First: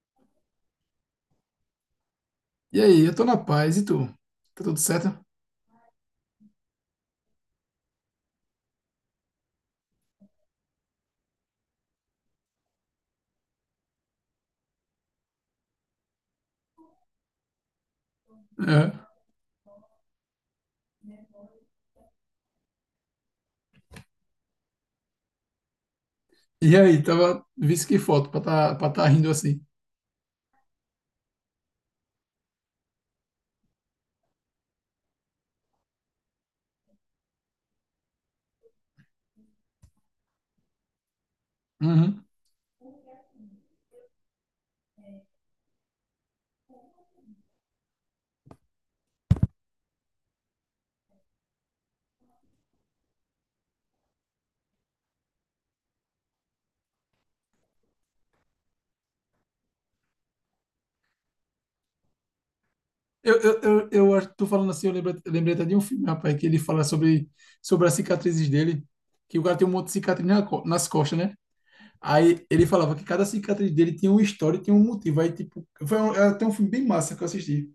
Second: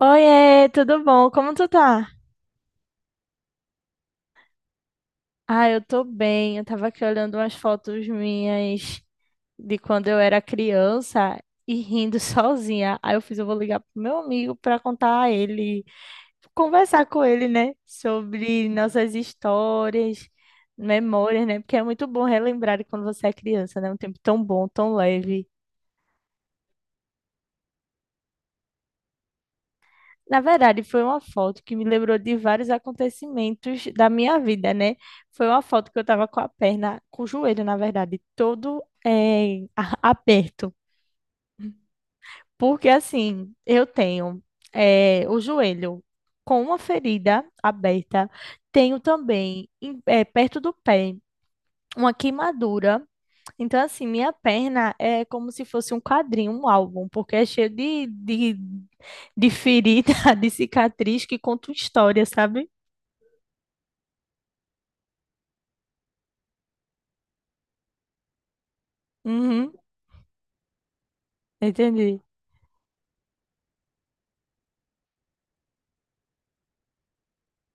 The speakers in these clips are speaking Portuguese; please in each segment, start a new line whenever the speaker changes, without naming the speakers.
Oiê, tudo bom? Como tu tá?
E aí, eu tô na paz, e tu? Tá tudo certo?
Ah, eu tô bem. Eu tava aqui olhando umas fotos minhas de quando eu era criança e rindo sozinha. Aí eu fiz, eu vou ligar pro meu amigo pra contar a ele, conversar com ele, né, sobre
É.
nossas histórias, memórias, né? Porque é muito bom relembrar de quando você é criança, né? Um tempo tão bom, tão leve.
E aí, tava, visse que foto pra tá rindo assim.
Na verdade, foi uma foto que me lembrou de vários acontecimentos da minha vida, né? Foi uma foto que eu tava com a perna, com o joelho, na verdade, todo aperto.
Uhum.
Porque assim, eu tenho o joelho com uma ferida aberta, tenho também perto do pé uma queimadura então, assim, minha perna é como se fosse um quadrinho, um álbum, porque é cheio de ferida, de cicatriz que conta uma história, sabe?
Eu acho que tu falando assim, lembrei até de um filme, rapaz, que ele fala sobre as cicatrizes dele, que o cara tem um
Uhum,
monte de cicatriz na nas costas, né?
entendi.
Aí ele falava que cada cicatriz dele tinha uma história e tinha um motivo. Aí, tipo, era até um filme bem massa que eu assisti.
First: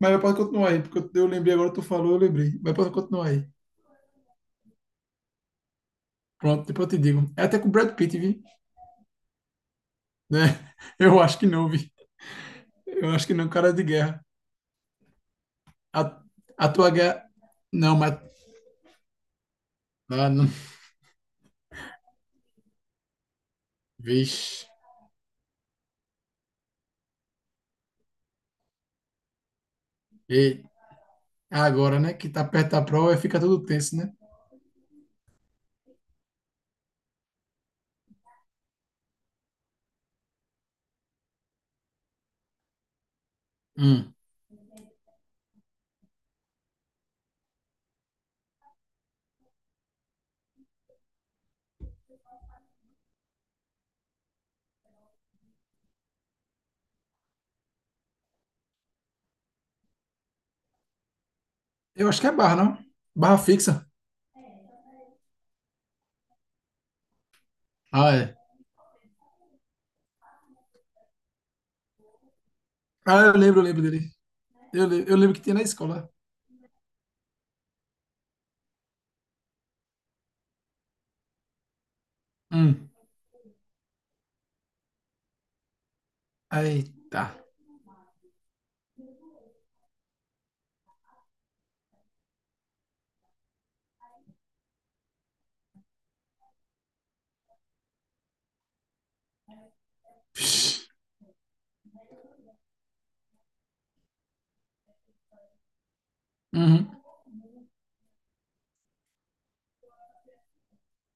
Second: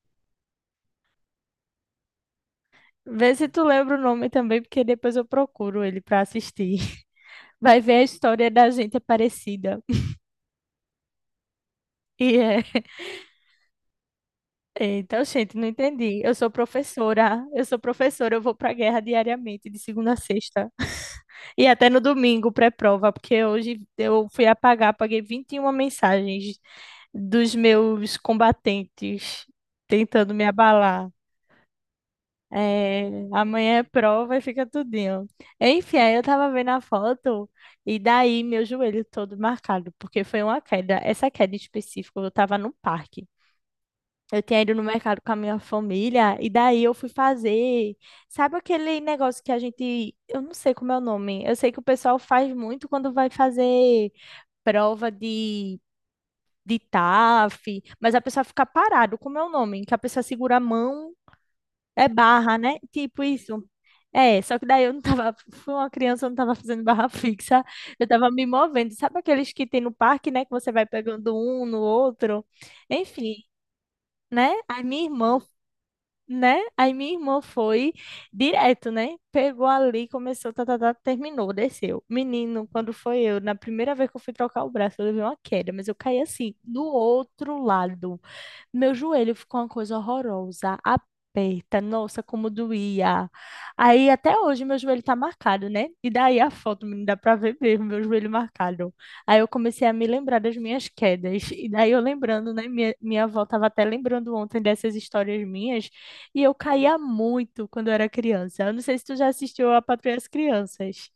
Mas pode continuar aí, porque eu lembrei agora, tu falou, eu lembrei. Mas pode continuar
Vê
aí.
se tu lembra o nome também, porque depois eu procuro ele pra
Pronto,
assistir.
depois eu te digo. É até com o
Vai ver
Brad
a
Pitt, vi?
história da gente é parecida.
Né? Eu acho que não, vi.
E é.
Eu acho que não, é um cara de guerra.
É, então, gente, não entendi.
A,
Eu sou
a tua guerra.
professora. Eu sou
Não, mas.
professora, eu vou pra guerra diariamente, de segunda a
Ah, não.
sexta. E até no domingo, pré-prova, porque hoje eu
Vixe.
paguei 21 mensagens dos meus combatentes tentando me
E
abalar.
agora, né? Que tá perto da
É,
prova e fica tudo
amanhã é
tenso, né?
prova e fica tudinho. Enfim, aí eu tava vendo a foto e daí meu joelho todo marcado, porque foi uma queda. Essa queda em específico, eu tava no parque.
Hum.
Eu tinha ido no mercado com a minha família e daí eu fui fazer. Sabe aquele negócio que a gente. Eu não sei como é o nome. Eu sei que o pessoal faz muito quando vai fazer prova de TAF, mas a pessoa fica parado. Como é o nome? Que a pessoa segura a mão,
Eu
é
acho que é barra,
barra,
não?
né? Tipo
Barra
isso.
fixa.
É, só que daí eu não tava. Fui uma criança, eu não tava fazendo barra fixa. Eu
Ah,
tava
é.
me movendo. Sabe aqueles que tem no parque, né? Que você vai pegando um no outro. Enfim,
Eu lembro dele.
né? A minha
Eu lembro
irmã
que tinha na escola.
né? Aí minha irmã foi direto, né? Pegou ali, começou, tá, tá, tá, terminou, desceu. Menino,
Hum.
quando foi eu, na primeira vez que eu fui trocar o braço, eu levei uma queda, mas eu caí assim, do
Eita.
outro lado. Meu joelho ficou uma coisa horrorosa, aperta, nossa, como doía. Aí até hoje meu joelho tá marcado, né? E daí a foto não dá pra ver mesmo, meu joelho marcado. Aí eu comecei a me lembrar das minhas
Vixe.
quedas. E daí eu lembrando, né? Minha avó tava até lembrando ontem dessas histórias minhas. E eu
Uhum.
caía muito quando eu era criança. Eu não sei se tu já assistiu a Patrulha das Crianças.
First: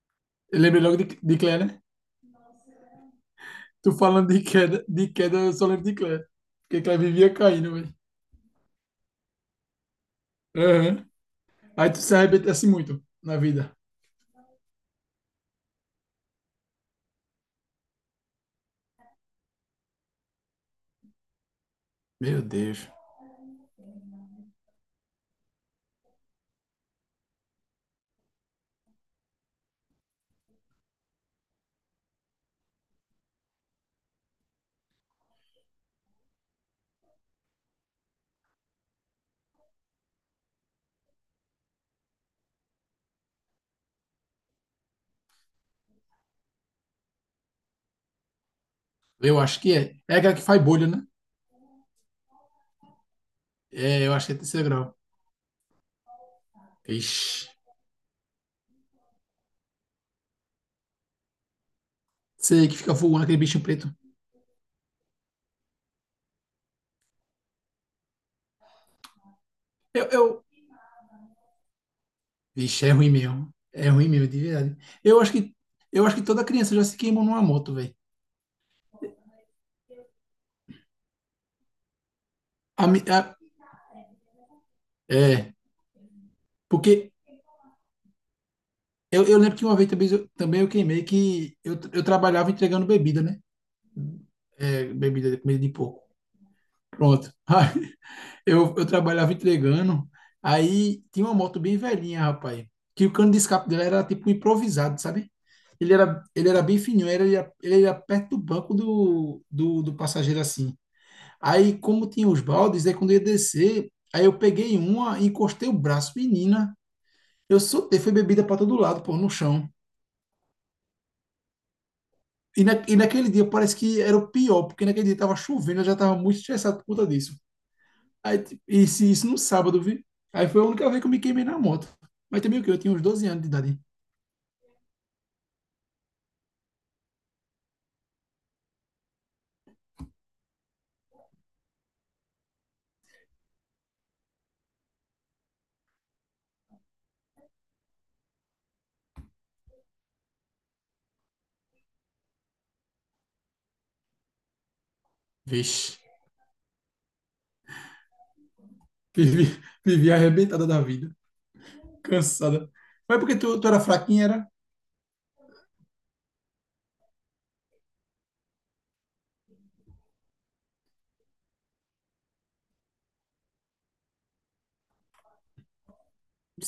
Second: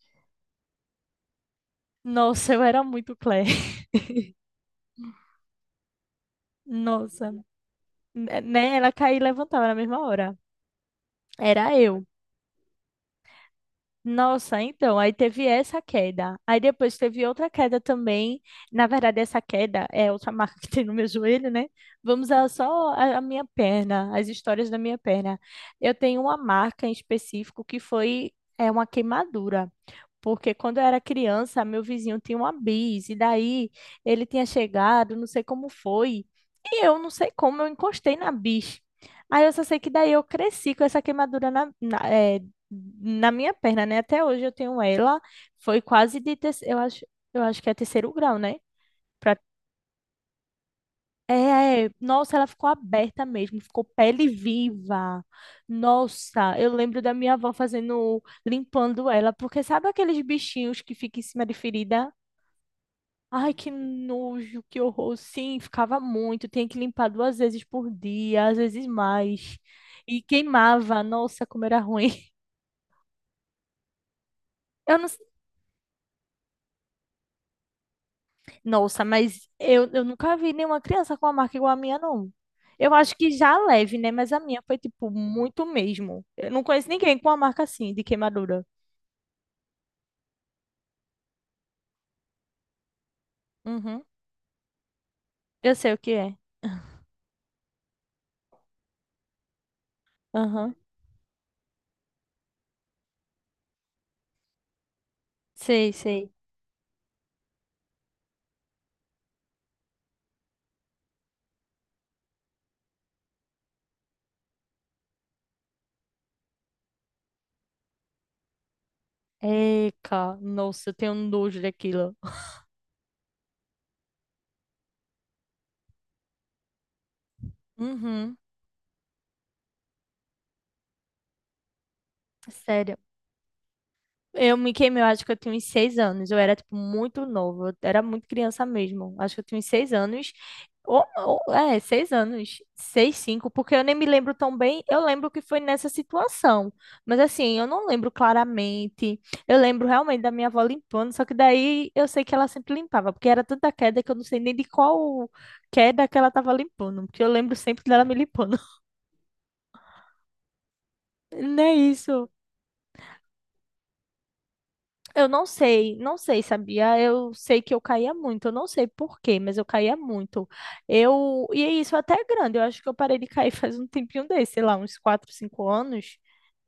Eu lembrei logo de Claire, né?
Nossa, eu era muito Claire.
Tu falando de queda, eu só lembro de Claire. Porque Claire
Nossa,
vivia caindo, velho.
né? Ela caía e levantava na mesma hora.
Aham.
Era
Aí tu
eu.
se arrebentasse muito na vida.
Nossa, então, aí teve essa queda. Aí depois teve outra queda também. Na verdade, essa queda é outra marca que tem no meu joelho, né? Vamos
Meu
a só
Deus.
a minha perna, as histórias da minha perna. Eu tenho uma marca em específico que foi é uma queimadura. Porque quando eu era criança, meu vizinho tinha uma bis, e daí ele tinha chegado, não sei como foi, e eu não sei como eu encostei na bis. Aí eu só sei que daí eu cresci com essa queimadura na minha perna, né? Até hoje eu tenho ela. Foi quase de terceiro, eu acho que é terceiro grau, né? Pra-
Eu acho que é. É aquela que faz bolha, né?
É, é. Nossa, ela ficou aberta mesmo, ficou
É, eu
pele
acho que é terceiro grau.
viva. Nossa, eu lembro da minha
Ixi.
avó fazendo, limpando ela, porque sabe aqueles bichinhos que ficam em cima de ferida?
Sei que fica voando aquele
Ai,
bicho
que
preto.
nojo, que horror. Sim, ficava muito, tinha que limpar 2 vezes por dia, às vezes mais.
Eu,
E
eu...
queimava, nossa, como era ruim.
Ixi, é ruim mesmo. É ruim mesmo, de verdade.
Eu não,
Eu acho que, eu acho que toda criança já se queimou numa moto, velho.
nossa, mas eu nunca vi nenhuma criança com uma marca igual a minha, não.
A
Eu
mi-
acho que
a-
já leve, né? Mas a minha foi, tipo,
É,
muito mesmo. Eu não conheço
porque
ninguém com uma marca assim, de queimadura.
eu lembro que uma vez também eu queimei que eu trabalhava entregando bebida, né?
Uhum.
É, bebida, comida de
Eu sei o
porco.
que é.
Pronto. Eu trabalhava entregando,
Aham.
aí tinha uma moto bem velhinha, rapaz, que o cano de escape dela era tipo improvisado, sabe?
Sei, sei.
Ele era bem fininho, ele era perto do banco do passageiro assim. Aí, como tinha os baldes, aí quando eu ia descer, aí eu peguei uma, encostei o braço, menina, eu soltei, foi bebida para todo lado, pô, no chão.
Eca, nossa, eu tenho nojo daquilo.
E naquele dia parece que era o pior, porque naquele dia tava chovendo, eu já tava muito estressado por conta disso.
Uhum.
Aí, tipo, isso no sábado, vi. Aí foi a única vez que eu me queimei na moto. Mas também o quê? Eu tinha
Sério.
uns doze anos de idade.
Eu me queimei, eu acho que eu tinha uns 6 anos. Eu era, tipo, muito novo. Eu era muito criança mesmo. Acho que eu tinha uns seis anos. Ou, é, 6 anos. Seis, cinco, porque eu nem me lembro tão bem. Eu lembro que foi nessa situação. Mas, assim, eu não lembro claramente. Eu lembro realmente da minha avó limpando, só que daí eu sei que ela sempre limpava, porque era tanta queda que eu não sei nem de qual
Vixe,
queda que ela tava limpando, porque eu lembro sempre dela me limpando.
vivi, vivi arrebentada da vida.
Não é isso.
Cansada. Mas porque tu era fraquinha, era
Eu não sei, não sei, sabia? Eu sei que eu caía muito, eu não sei por quê, mas eu caía muito. Eu, e é isso até é grande, eu acho que eu parei de cair faz um tempinho desse, sei lá, uns 4, 5 anos.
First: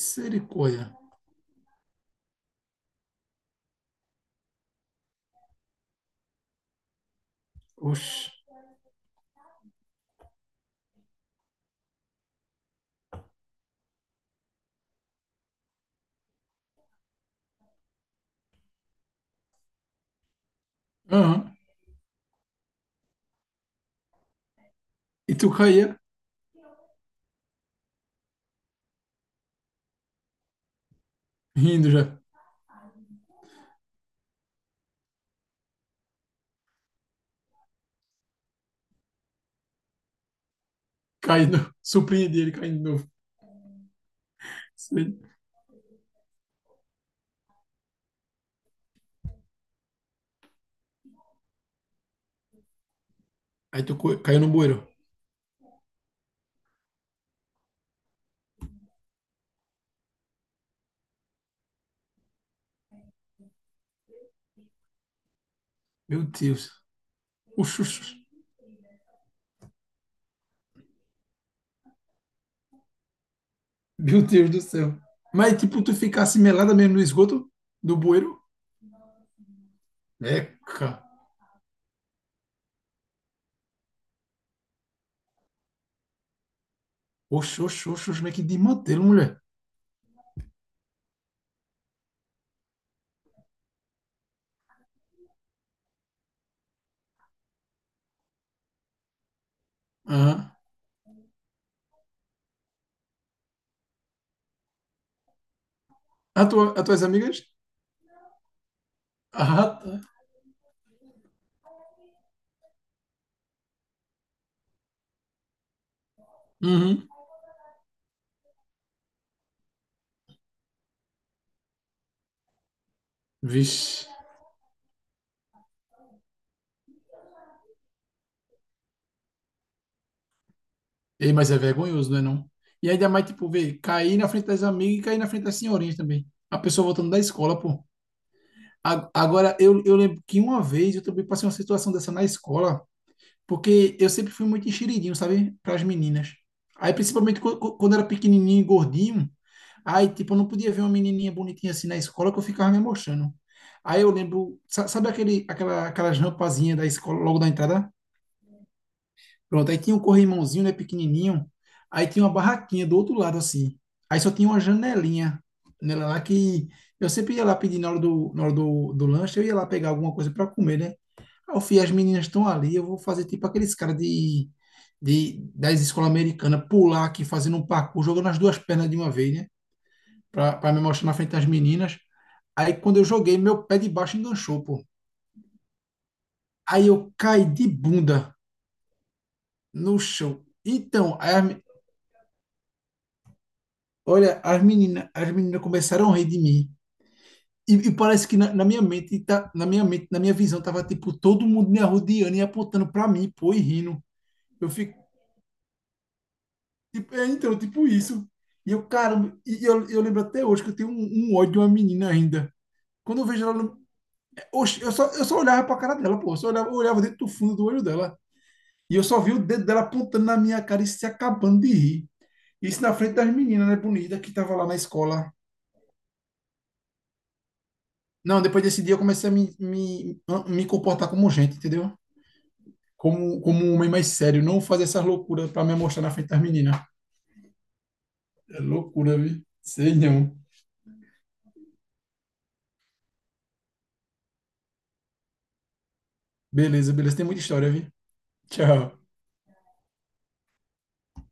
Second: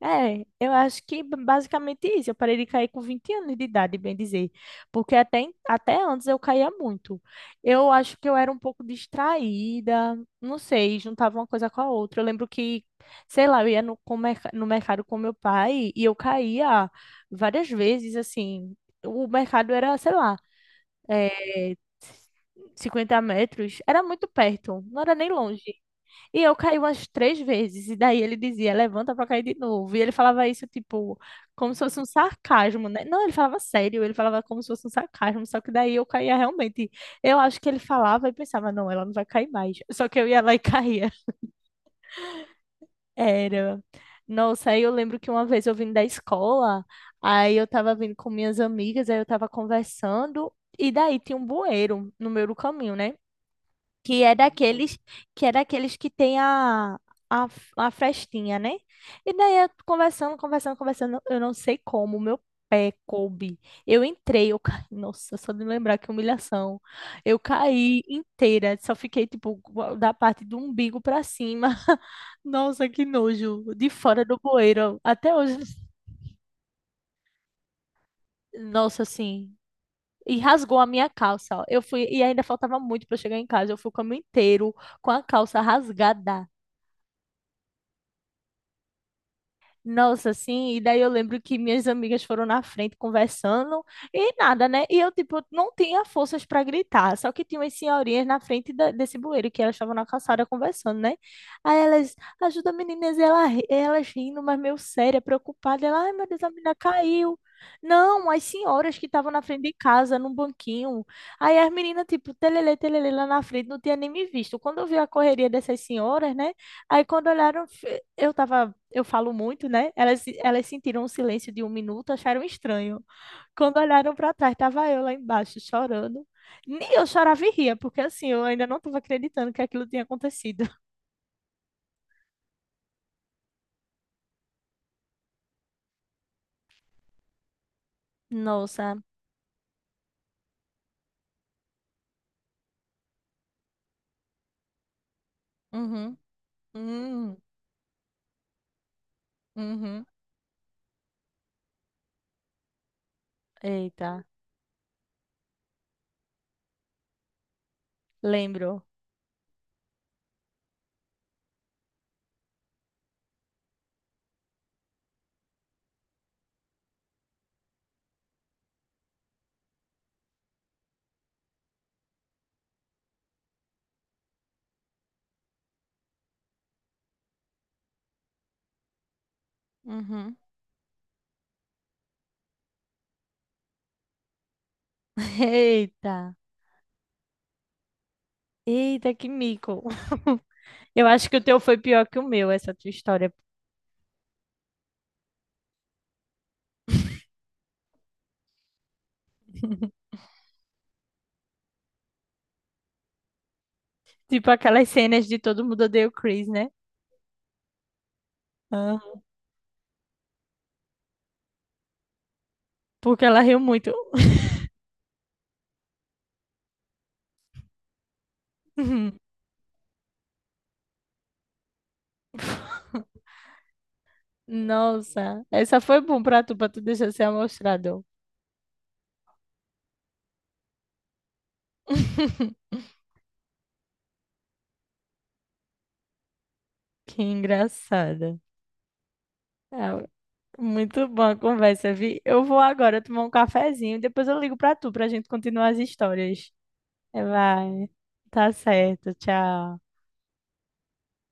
É, eu acho que basicamente isso, eu parei de cair com 20 anos de idade, bem dizer, porque até, até antes eu caía muito. Eu acho que
Oxe.
eu era um pouco distraída, não sei, juntava uma coisa com a outra. Eu lembro que, sei lá, eu ia no, com no mercado com meu pai e eu caía várias vezes, assim. O mercado era, sei lá,
Aham.
é, 50 metros, era muito perto, não era nem
E tu
longe.
caía
E eu caí umas 3 vezes, e daí ele dizia, levanta pra cair de novo. E ele falava isso, tipo, como se
rindo
fosse um
já.
sarcasmo, né? Não, ele falava sério, ele falava como se fosse um sarcasmo, só que daí eu caía realmente. Eu acho que ele falava e pensava, não, ela não vai cair mais. Só que eu ia lá e caía.
Caindo. Surpreendi ele caindo de novo.
Era. Nossa, aí eu
Sei.
lembro que uma vez eu vim da escola, aí eu tava vindo com minhas amigas, aí eu tava conversando, e daí tinha um bueiro no meio do caminho, né?
Aí
que é
caiu no bueiro.
daqueles que é daqueles que tem a, a frestinha, né? E daí eu conversando, conversando, conversando, eu não sei como, meu pé coube. Eu entrei, eu caí, nossa, só de lembrar que
Meu Deus.
humilhação. Eu
Oxe, oxe,
caí
oxe.
inteira, só fiquei tipo da parte do umbigo pra cima. Nossa, que nojo, de
Meu
fora do
Deus do céu.
bueiro, até hoje.
Mas tipo, tu ficasse melada mesmo no esgoto do bueiro?
Nossa, assim, e rasgou a
Eca.
minha calça. Ó. Eu fui e ainda faltava muito para chegar em casa. Eu fui o caminho inteiro com a calça rasgada.
Oxe, oxe, oxe, oxe, como é que de mantê-lo, mulher.
Nossa, assim, e daí eu lembro que minhas amigas foram na frente conversando e nada, né? E eu, tipo, não tinha forças para gritar, só que tinha umas senhorinhas na frente desse bueiro que elas estavam na calçada
Aham.
conversando, né? Aí elas, ajuda meninas, e ela, elas rindo, mas meio séria, preocupada. Ela, ai meu Deus, a menina
As tuas amigas?
caiu. Não, as senhoras que estavam na frente de
Ah, tá.
casa, num banquinho. Aí as meninas, tipo, telele, telele lá na frente, não tinha nem me visto. Quando eu vi a correria dessas senhoras, né? Aí
Uhum.
quando olharam, eu tava eu falo muito, né? Elas sentiram um silêncio de um minuto, acharam estranho. Quando
Vixe.
olharam para trás, estava eu lá embaixo chorando. Nem eu chorava e ria, porque assim, eu ainda não estava acreditando que aquilo tinha acontecido.
Ei, mas é vergonhoso, não é não? E ainda mais, tipo, ver, cair na frente das amigas e cair na frente das senhorinhas também. A pessoa voltando da escola, pô.
Nossa.
Agora, eu lembro que uma vez eu também passei uma situação dessa na escola. Porque eu sempre fui muito enxeridinho, sabe? Para as
Uhum.
meninas. Aí,
Uhum.
principalmente quando era pequenininho e gordinho,
Uhum.
aí, tipo, eu não podia ver uma menininha bonitinha assim na escola que eu ficava me mostrando. Aí eu
Eita.
lembro, sabe aquelas rampazinhas da escola logo da entrada?
Lembro.
Pronto, aí tinha um corrimãozinho, né, pequenininho. Aí tinha uma barraquinha do outro lado, assim. Aí só tinha uma janelinha nela lá que eu sempre ia lá pedir na hora na hora do lanche, eu ia lá pegar alguma coisa para comer, né? Ah, eu fui, as meninas estão ali, eu vou fazer tipo aqueles caras de, das escolas americanas, pular aqui, fazendo um parkour, jogando as duas pernas de uma vez, né?
Uhum.
Pra me mostrar na frente das meninas. Aí quando eu joguei, meu pé de baixo enganchou, pô.
Eita.
Aí eu caí de bunda
Eita, que mico.
no chão.
Eu
Então,
acho que o teu foi pior que o meu, essa tua história.
olha, as meninas começaram a rir de mim. E parece que na minha mente, tá, na minha mente, na minha visão, tava tipo todo mundo me arrodeando e apontando pra mim, pô, e rindo.
Tipo
Eu
aquelas cenas de todo mundo odeia o Chris, né?
É, então, tipo isso. E eu, cara,
Ah.
e eu lembro até hoje que eu tenho um ódio de uma menina ainda. Quando
Porque
eu
ela
vejo ela.
riu
no-
muito.
Oxe, eu só olhava pra cara dela, pô. Eu olhava dentro do fundo do olho dela. E eu só vi o dedo dela apontando na minha cara e se acabando de rir. Isso na frente das meninas, né, bonita, que tava lá na escola.
Nossa, essa foi bom pra tu deixar ser amostrador.
Não, depois desse dia eu comecei me comportar como gente, entendeu? Como um homem mais sério. Não fazer essas loucuras pra me mostrar na frente das meninas.
Que engraçada.
É loucura, vi. Sei
Ah,
não.
muito boa a conversa, vi. Eu vou agora tomar um cafezinho, depois eu ligo pra tu, pra gente continuar as histórias.
Beleza, beleza.
É,
Tem muita história, vi.
vai. Tá
Tchau.
certo, tchau.